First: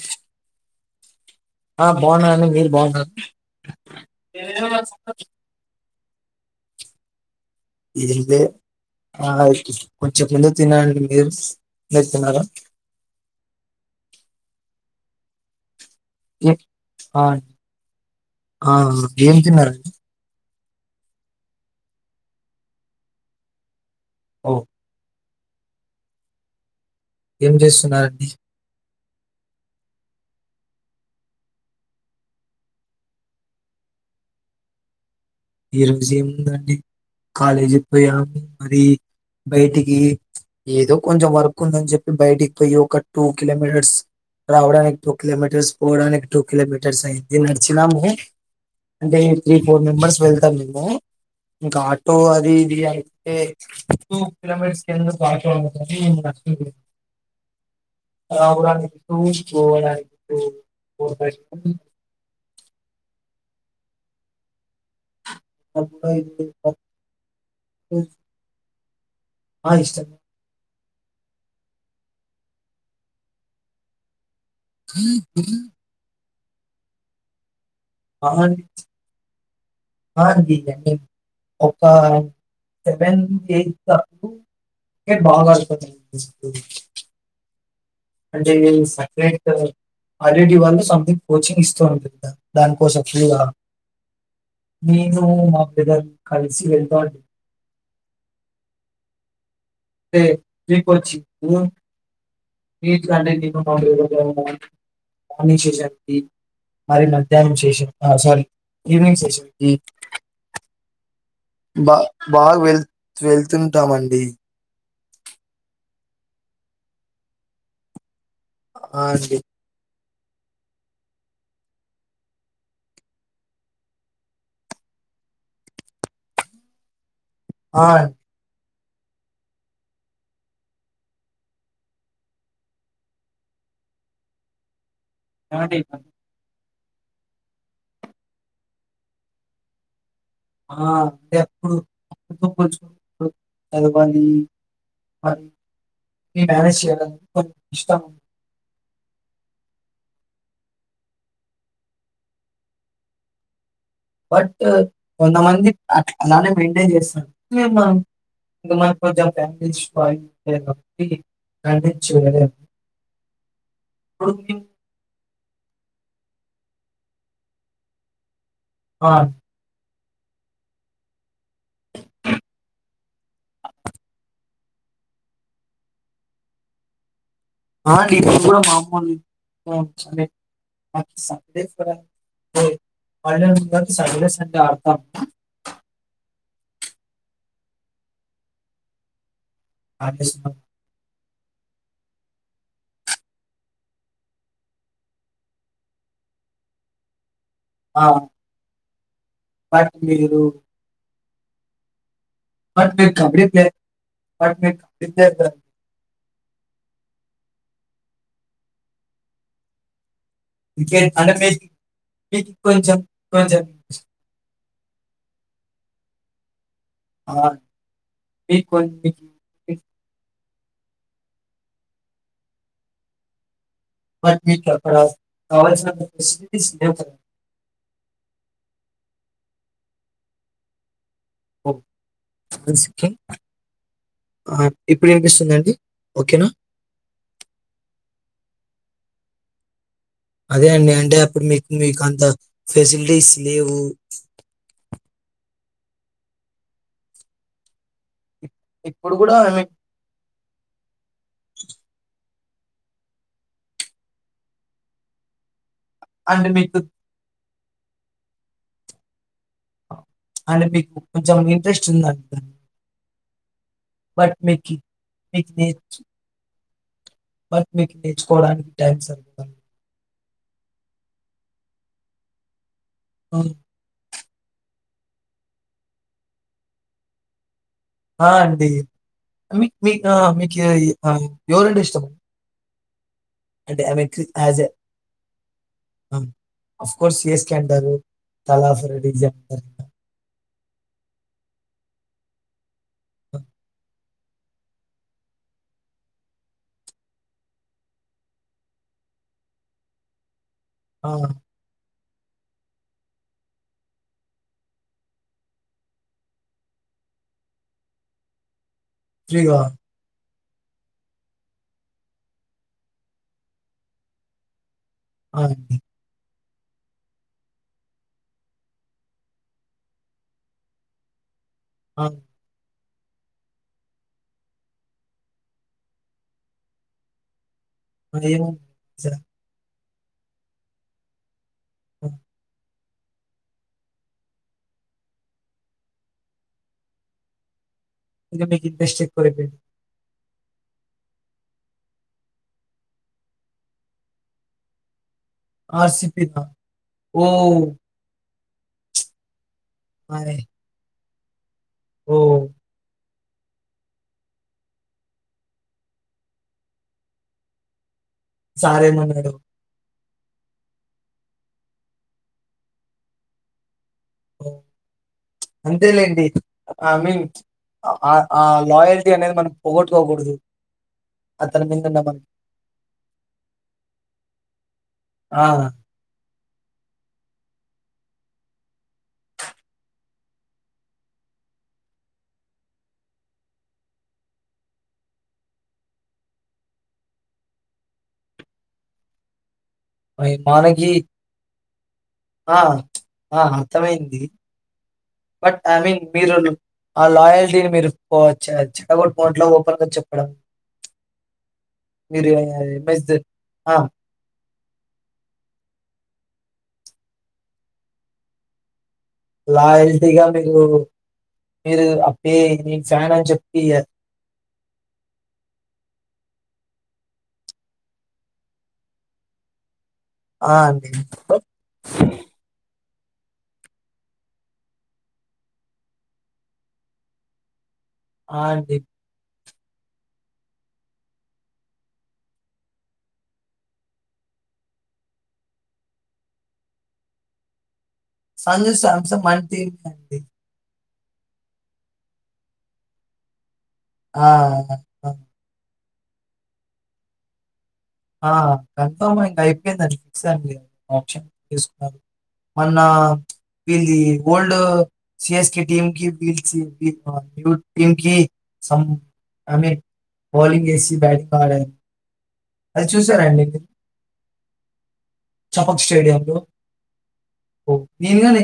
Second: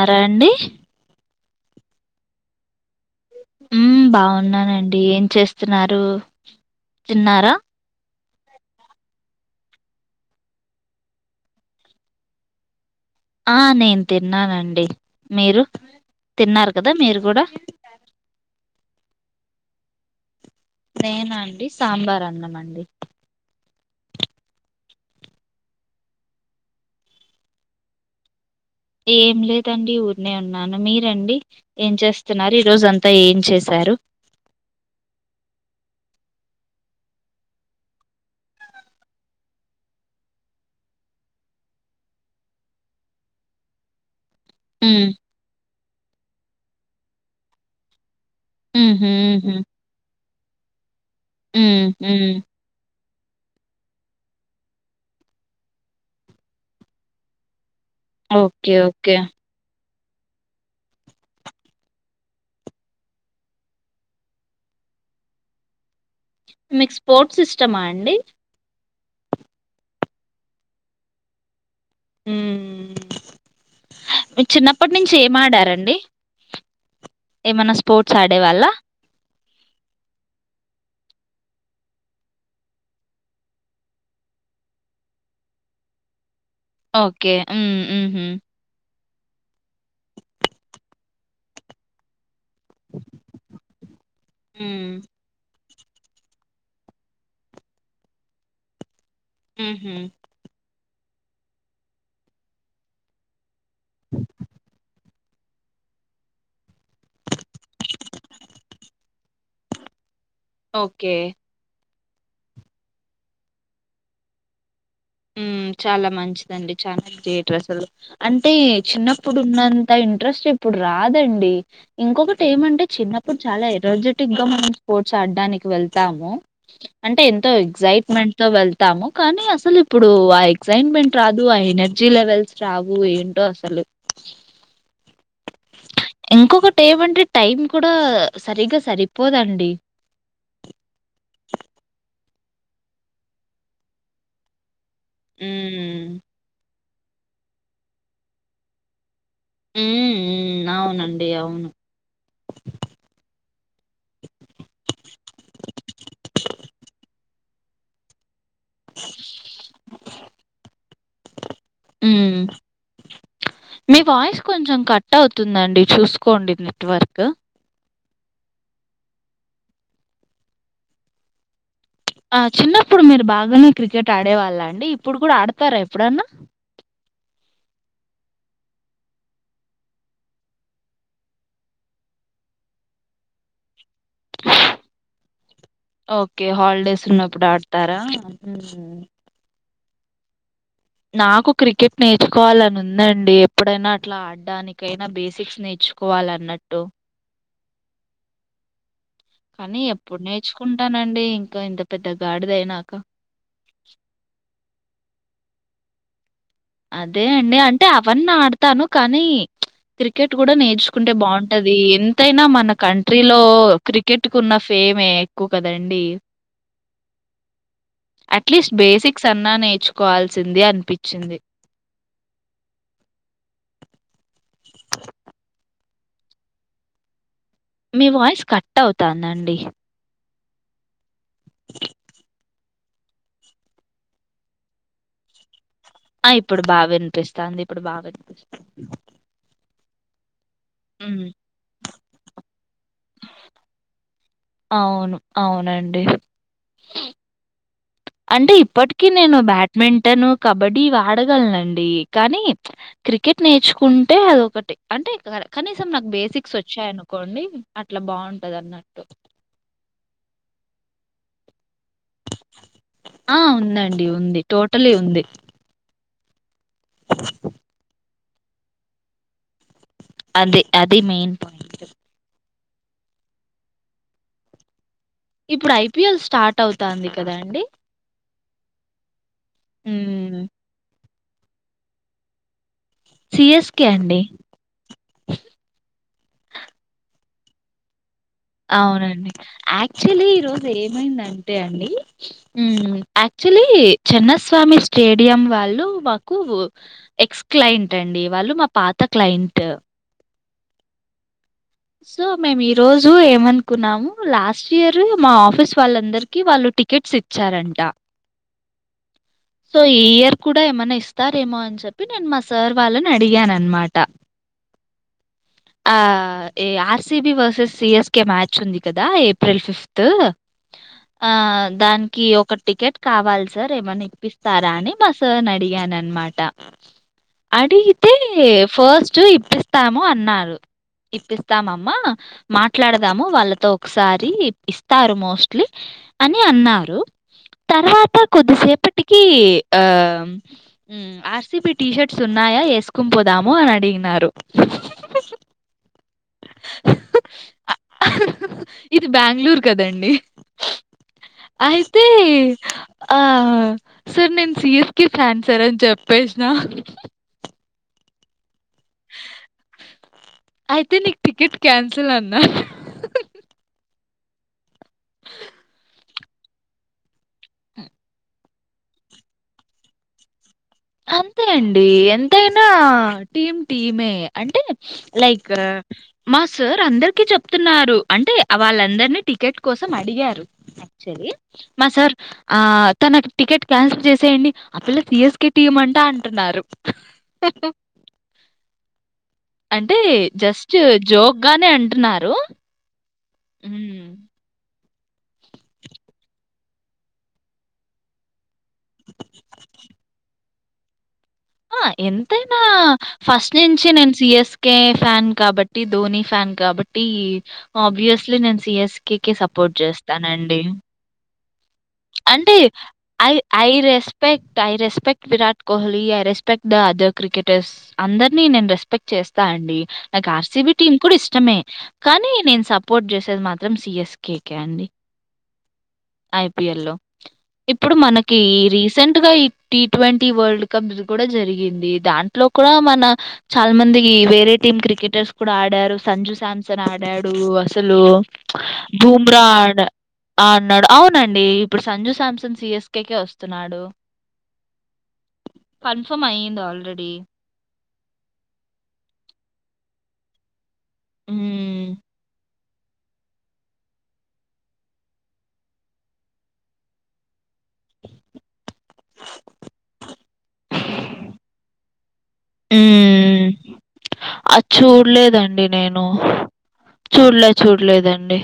అర అండి ఆ బాగున్నాండి మీరు బాగున్నా ఉ బాగున్నానండి ఏం చేస్తున్నారు తిన్నారా ఆ కొంచెం ముందు తినండి మీరు తిన్నారా ఆ నేను తిన్నానండి మీరు తిన్నారు కదా మీరు ఆ కూడా ఆ ఏం తిన్నారండీ నేనా అండి సాంబార్ అన్నం అండి ఓ ఏం చేస్తున్నారండి ఏం లేదండి ఊరినే ఉన్నాను మీరండి ఏం చేస్తున్నారు ఈరోజు అంతా ఏం చేసారు ఈ రోజు ఏముందండి కాలేజీకి పోయాము మరి బయటికి ఏదో కొంచెం వర్క్ ఉందని చెప్పి బయటికి పోయి ఒక టూ కిలోమీటర్స్ రావడడానికి మ్మ్ టూ కిలోమీటర్స్ పోడాని టూ కిలోమీటర్స్ అయింది నాడ్చినమూ మ్హూ అంటే మ్హూ త్రీ ఫోర్ మెంబర్స్ [unintelligible] ము ఇంకా మ్మ్ ఆటో మ్మ్ అది ఇది టె టూ కిలోమీటర్స్ ఎందుకు ఆటో అని ఇంక నడుచుకుంటూ ఓకే రావడానికి ఓకే టూ పోవడాని టూ ఫోర్ బై కూడా ఇది మీకు స్పోర్ట్స్ ఇష్టమా అండి ఆ ఇష్టం హమ్ చిన్నప్పటి నుంచి ఏం ఆడారండి ఏమన్నా స్పోర్ట్స్ ఆడే మహాన్- వాళ్ళ ఒక సెవెన్ ఎయిత్ బాగా అడను ఓకే హమ్ అంటే ఐఐటీ వాళ్ళు సమెథింగ్ కోచింగ్ ఇస్తూ ఉ దానికోసామ్ ఫ్రీ గా మ్మ్ నేను ఇగ కలిసి వెళ్ా హమ్ హమ్ ఫ్రీ కోచింగ్ ఉ ఏంటిది అంటే మార్నింగ్ సేషన్కి మరి మధ్యాహ్నం స్ేషన్ సారీ ఈవినింగ్ సీషెల్స్ కీ ఓకే బా బాగా వెళ్ వెళ్తుంటామండి హమ్ చాలా మంచిదండి చాలా డ్రెస్సులు అంటే ఆ అండి చిన్నప్పుడు ఉన్న అంత ఇంట్రెస్ట్ ఇప్పుడు రాదండి ఇంకొకటి ఏమంటే చిన్నప్పుడు చాలా ఎనర్జెటిక్ గా మనం స్పోర్ట్స్ ఆడడానికి వెళ్తాము అంటే ఎంతో ఆ ఎగ్జైట్మెంట్ తో వెళ్ తము కాని అసలు ఇప్పుడు ఆ ఎగసైట్మెంట్ రాదు ఆ ఎనర్జీ లెవెల్స్ రావు ఏంటో అసలు ఏవండీ ఇంకొకటి ఏమంటే టైం కూడా సరిగ్గా సరిపోదండి ఆ అంటే అప్పుడు ఆడుకోవచు కొంచం చదవాలి ఉమ్ మేనేజ్ చేయలేం బాగా ఇష్టం ఊమ్ ఉమ్ అవునండి అవును బాట్ కొంతమంది అట్ అలానే మెయింటైన్ చేస్తారు ఇంకా మనం కొంచెం ఫ్యామిలీ చూసుకోవాలి కాట్టి హ్యాండిల్ ఉమ్. చేయలేం [unintelligible] తుందండి చూసుకోండి నెట్వర్కు ఆ ఆ చిన్నప్పుడు మీరు బాగానే క్రికెట్ ఆడే వాళ్ళ అండి ఇప్పుడు కూడా ఆడతారా ఎప్పుడన్నా ఆ అండీ ఇపుడు కూడా మా అమ్మ ఇంట్లో సండే హాలిడే ఒచ్చింనా సండే సండే ఆడతాం ఒకే హాలిడేస్ ఉన్నప్పుడు ఆడతారా హల్దేస్ ఉనప్పుడు నాకు క్రికెట్ నేర్చుకోవాలని ఉందండి ఎప్పుడైనా అట్లా ఆడడానికైనా బేసిక్స్ నేర్చుకోవల అన్నట్టు ఆ కానీ బట్ ఎప్పుడు నేర్చుకుంటానండి గో ఇంత పెద్ద గాడిదయినాక. కబ్ కబ్డీ ప్లే కబ్డి కబ్డీ ప్లేయర్ [unintelligible] అదే అండి అంటే అవన్నీ ఆడతాను కానీ ప్చ్ క్రి కెట్ గూడ నేర్చుకుంటే క్రికెట్ అంటే మీకు బాగుంటదీ ఎంతైనా మీకు మన కొంచెం కంట్రీలో కొంచెం క్రికెట్ కు ఉన్న ఫేమే ఎక్కువ కదండి. ఆ, మీకు అట్లీస్ట్ కొంచెం బేసిక్స్ అన్నా మీకు నేర్చుకోవలి. చ్చిందే అనిపించింది. బట్ మీకు చెప్పరాదు కావాల్సినపుడు [unintelligible] మ్యాచా మీ వాయిస్ కట్ అవుతాందండి. ఓ వన్ సెకండ్ ఆ ఇప్పుడు వినిపిస్తుందా అండి ఆ ఇప్పుడు బా వినిపిస్తాంది ఇప్పుడు బా వినిపిస్తా [inaudible] అదే అండి అంటే అప్పుడు మీక్ మీకు అంత ఫెసిల్టీస్ లేవు. [inaudible] అవును అవునండి. అంటే ఇప్పటిక ఇప్పుడు కూడా నేను ఐ మీన్ బ్యాడ్మింటన్ కబడ్డీ ఇవాడగలను అం కానీ క్రికెట్ నేర్చుకుంటే అదొకటి అంటే కరె కనీసం నాకు అంటే బేసిక్స్ మీకు వచ్చాయనుకోండి అట్ల బాగుంటది అన్నట్టు. అంటే మీకు కొంచెం మీక్ ఇంట్రెస్ట్ ఉందా ఆ ఉందండి బట్ ఉంది. మీకి టోటలీ ఉంది. [unintelligible] మరి మీక్ నేర్చుకోవడానికి టైం సరిపోదండి అది అది మెయిన్ పాయింట్. ఆఁ ఇప్పుడు ఐ. పి. ఎల్ స్టార్ట్ అవుతాంది కదా అండి. ఆ అండి మీ మీక్ ఆ హ్మ్ మీక్ ఆ ఎవరంటే ఇష్టం అంటే సిఎస్కే అయామ్ ఏ అండి. క్రీ ఆజ్ ఏ మ్ అఫ్కోర్స్ ఎస్ కెంటరు అవునండి యాక్చువలీ ఈ రోజు ఏమైందం టే అండి మ్ఁ యాక్చువల్లీ చెన్నస్వామి స్టేడియం వాళ్ళు మాకు ఎక్స్ క్లయింట్ అండి వాళ్ళు మా పాత క్లయింట్. ఆఁ సో మేము ఈరోజు ఏమనుకున్నాము లాస్ట్ ఇయర్ మా ఆఫీస్ వాళ్ళందరికీ వాళ్ళు టికెట్స్ ఇచ్చారంట. ఫ్రీగా సో ఈ ఇయర్ కూడ ఏమన్నా ఇస్తారేమో అన్ చెప్పి నేను మా సార్ వాళ్ళని అడిగానన్నమాట. ఆ! అండి. ఆ ఏ R C B versus C S K match ఉంది కదా ఏప్రిల్ ఫిఫ్త్ ఆ ఆ! దానికి ఒక టికెట్ కావాలి సార్ ఏమన్నా ఇప్పిస్తారా అని మా సార్నీ అడిగానన్మాట. అడిగితే ఏముంది ఫస్ట్ సార్ ఇప్పిస్ స్తాము అన్నారు ఇప్పిస్ తామమ్మ ఆ! మాట్ ట్లాడదాము వాళ్ళతో ఒకసారి ఇప్పిస్తారు మోస్ట్లీ అని అన్నారు. తర్వాత ఇక మీకు ఇంట్రెస్ట్ కొద్దిసేపటికి ఎక్కువైపోయింది. ఆ ఆర్ సి బి టీషర్ట్స్ ఉన్నాయా యెస్కోన్ పోదాము అనడిగినారు. ఆర్ సి బ్ బిబా వోవ్ ఇది బ్యాంగ్లూర్ కదండి అయితే ఓహ్! ఆ, సార్ నేన్ C S K fan sir అన్ చెప్పేస్నా. సారేమన్నడు? అయితే నీక్ టికెట్ క్యాన్సిల్ అన్నడ్ ఉమ్ అంతేలేండి ఆ మీన్ ఆ ఆ లాయల్టీ అనేది మనం పోగొట్టుగోకూడదు. అంతే అండి ఎంతైనా టీమ్ టీమే, అంటే ఆ! లైక్ మా సర్ అందరికి చెప్తున్నార్ డు అంటే వాళ్లందర్నీ టికెట్ కోసం అడిగారు యాక్చువల్లీ, మా సార్ ఆ తనకి టికెట్ క్యాన్సిల్ చేసేయండి. ఆ పిల్ల సి ఎస్ క్ కే టీమంట అంటున్నారు. అంటే మరి జస్ట్ మనకి జోక్ గానే అంటున్నారు. ఆ! ఆ ఉమ్. అర్థమైంది. బట్ ఐ మీన్ మీరు ఆ లాయల్టీని మీరు పోగొట్ చ చడగొట్కుండా ఓపెన్గా చెప్పడం. మీరు ఎంతైనా ఎంఎస్ ఫస్ట్ ఆ! నుంచి నేను సి ఎస్ కే ఫ్యాన్ కాబట్టి ధోని ఫ్యాన్ కాబట్టి ఆబ్వియస్లీ నేను C S K K support లాయల్టీగా మీరు చేస్తానండి. మీరు ఆ పే అంటే నేను ఫ్యాన్ అని ఐ చెప్పి I respect I respect Virat Kohli I respect the other cricketers అందర్నీ నేన్ రెస్పెక్ట్ చేస్తా అండి. నాకు ఆర్ ఆ! సి బి అండి. టీమ్ కూడ ఇష్టమే, కానీ నేన్స పోర్ట్ చేసేది మాత్రం సిఎస్కేకే అండి ఐపిఎల్ లో ఇప్పుడు మనకి ఆ! అండి. రీసెంట్ గా ఇ టీ ట్వంటీ వరల్డ్ కప్ కూడా జరిగింది. దాంట్లో కూడా మన చాలా మంది వేరే టీమ్ క్రికెటర్స్ కూడా ఆడారు సంజు సాంసంన్ ఆడాడు అస్ తలు ప్చ్ సంజు శాంసంగ్ మన భూమ్రా టీమే అడా అండి. అడినాడు అవునండి ఇప్పుడు సంజు సామ్సంగ్ సిఎస్కేకే వ ఆ కన్ఫర్మ్ అయ్యంది ఆల్రెడీ ఆ కన్ఫామ్ ఇంకా అయిపోయిందండి ఫిక్స్ అండి ఆప్షన్ మ్మ్ తీసుకున్నారు. మన్న ప్చ్ వీళ్ the old CS K team కి వీ పిలిచి [unintelligible] టీమ్కి సం ఆమె బౌలింగ్ ఏసి బ్యాటింగ్ ఆడారు. ఊ అది చూసారా అండి మీరు? అది చూడలేదండి చపక్ నేను స్టేడియంలో. చూడలే ఓహ్! నేను చూడలేదండి. గాని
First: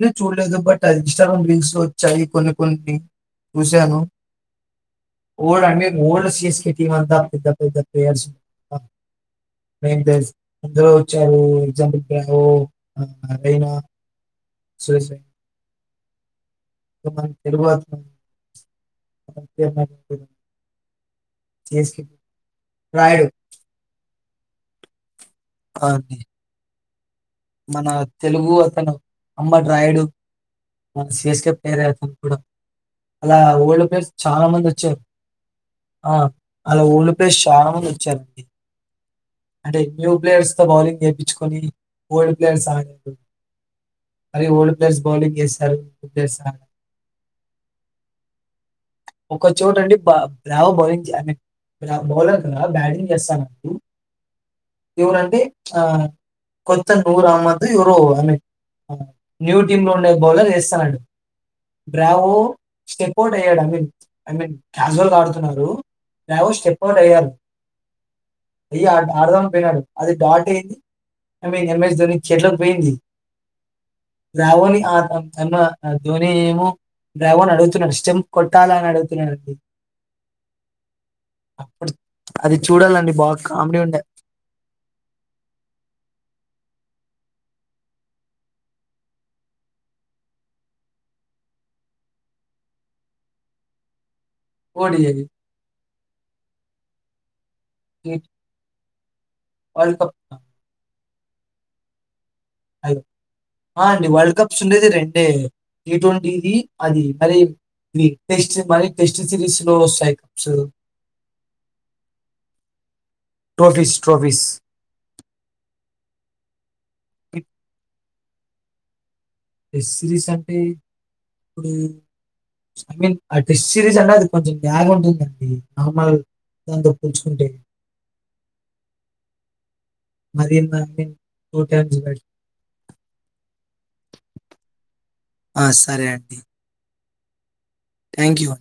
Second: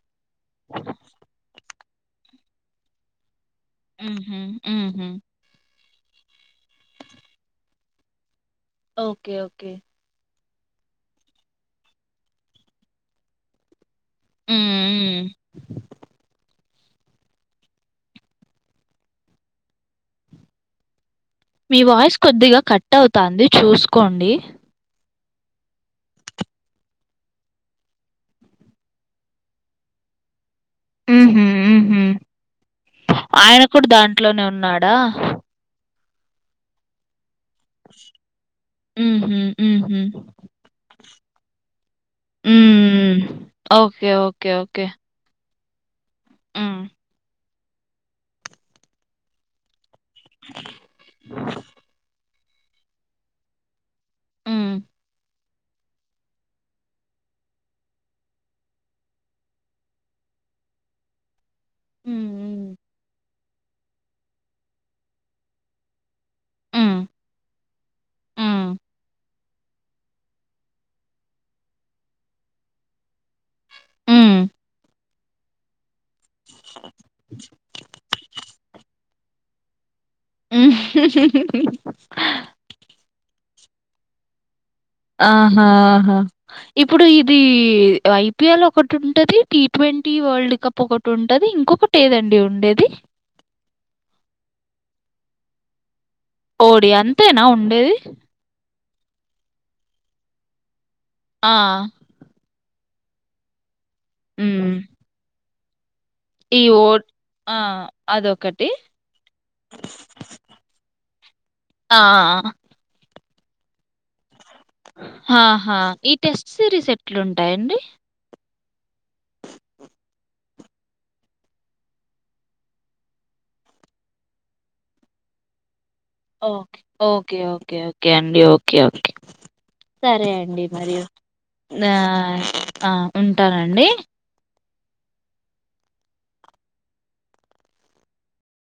నేను చూడలేదు. బట్ అది ఇన్స్టాగ్రామ్ రీల్స్ వచ్చాయి కొన్ని కొన్ని చూసాను మ్హూ మ్హూ ఓడు అండి మీ ఓల్డ్ సిఎస్కె టీమ్ అంతా పెద్ద పెద్దల్ ప్లేయర్సు ఓకే ఓకే అందరూ వచ్చారు ఎగ్జాంపుల్ ఒ ఆ రైనా సోయ్ మ్మ్ సోయ్ ఇగ మనకు రాదు మరి అందుకే నటింపెను మీ వాయిస్ కొద్దిగా కట్ రాయుడు అవుతంది చూసుకోండి ఆని మన తెలుగు అతను అంబటి రాయుడు మన మ్హూ సిఎస్కే ప్లేయర్ ఏ మ్హూ అతను కూడా అలా ఆయన ఓల్డ్ కూడా ప్లేయర్స్ దాంట్లోనే చాలా మంది ఉన్నాడా వచ్చారు ఆ అలా ఊళ్లు ప్లస్ చాలా మంది వచ్చారండి మ్హూ అంటే మ్హూ న్యూ ప్లేయర్స్ తో బౌలింగ్ చే ఇచ్చుకొని ఓల్డ్ ప్లేయర్స్ ఆడారు మ్మ్ ఓకే అది okay old okay players bowling ఎసి తరు ఉదేస్ ఆడ మ్మ్ ఒక చోట అండి బ బ్లావ్ బోలింగ్ జామిన్ బట్ ఆ బోలర్ నువ బ్యాటింగ్ చేస్తాన అప్పుడు మ్మ్ ఎవరు ఆంటీ ఆ కొత్త నవ్రు అహమద్ ఎవరో ఐ మీన్ న్యూ టీమ్ లో ఉండే బౌలర్ వేస్తానండి మ్మ్ బ్రావో స్టెపోో ఏడ మీ ఐ మీన్ కజువల్ గా ఆడుతున్నారువో స్టెప్ అఓ మ్మ్. అయ్యారు మ్మ్ అయ ఆడదామని పోయినాడు అది డాట్ అయింది ఐ మీన్ ఎంఎస్ ధోని చెట్లకు పోయింది మ్మ్ దవోని అ త అ ధోని ఏమో డ్రావోన్ అడుగుతున్నా ఇష్టం కొ చాల అడుగుతున్నాంది మ్మ్ కాబడి ఉంట ఆహాహా ఇప్పుడు ఇది ఐపీఎల్ ఒకటి ఉంటుంది టీ ట్వంటీ వరల్డ్ కప్ ఒకటి ఉంటుంది ఇంకొకటి ఏదండి ఉండేది కోడి అగి డి అంతే నా ఉ ఏది వర్ల్డ్ కప్ ఆ అ ఆ అండి వరల్డ్ కప్స్ హ్మ్. ఉండేది రెండే ట్వంటీది ఈ ఓ అది మరి ఆ! టెస్ట్ అదొకటి. మరి టెస్ట్ సిరీస్ లో వస్తాయి కప్స్ ఆ! ఆ! ట్రవిస్ ట్రవిస్ హా ఈ టెస్ట్ సీరీస్ ఎ ఎట్లుంటాయండి టెస్ట్ సిరీస్ అంటే ఇప్పుడు ఐ మీన్ ఆ టెస్ట్ సిరీస్ అనే అది కొంచెం బలాగ్ ఉంటుందండి నార్మల్ ఓకే దాంతో ఓకే పోల్చుకుంటే ఓకే ఓకే అండి ఓకే ఓకే సరే మరి అండి ఐ మరియు మీన్ టూ టైమ్స్ ఉంటానండి ఆ సరే అండి థ్యాంక్ యూ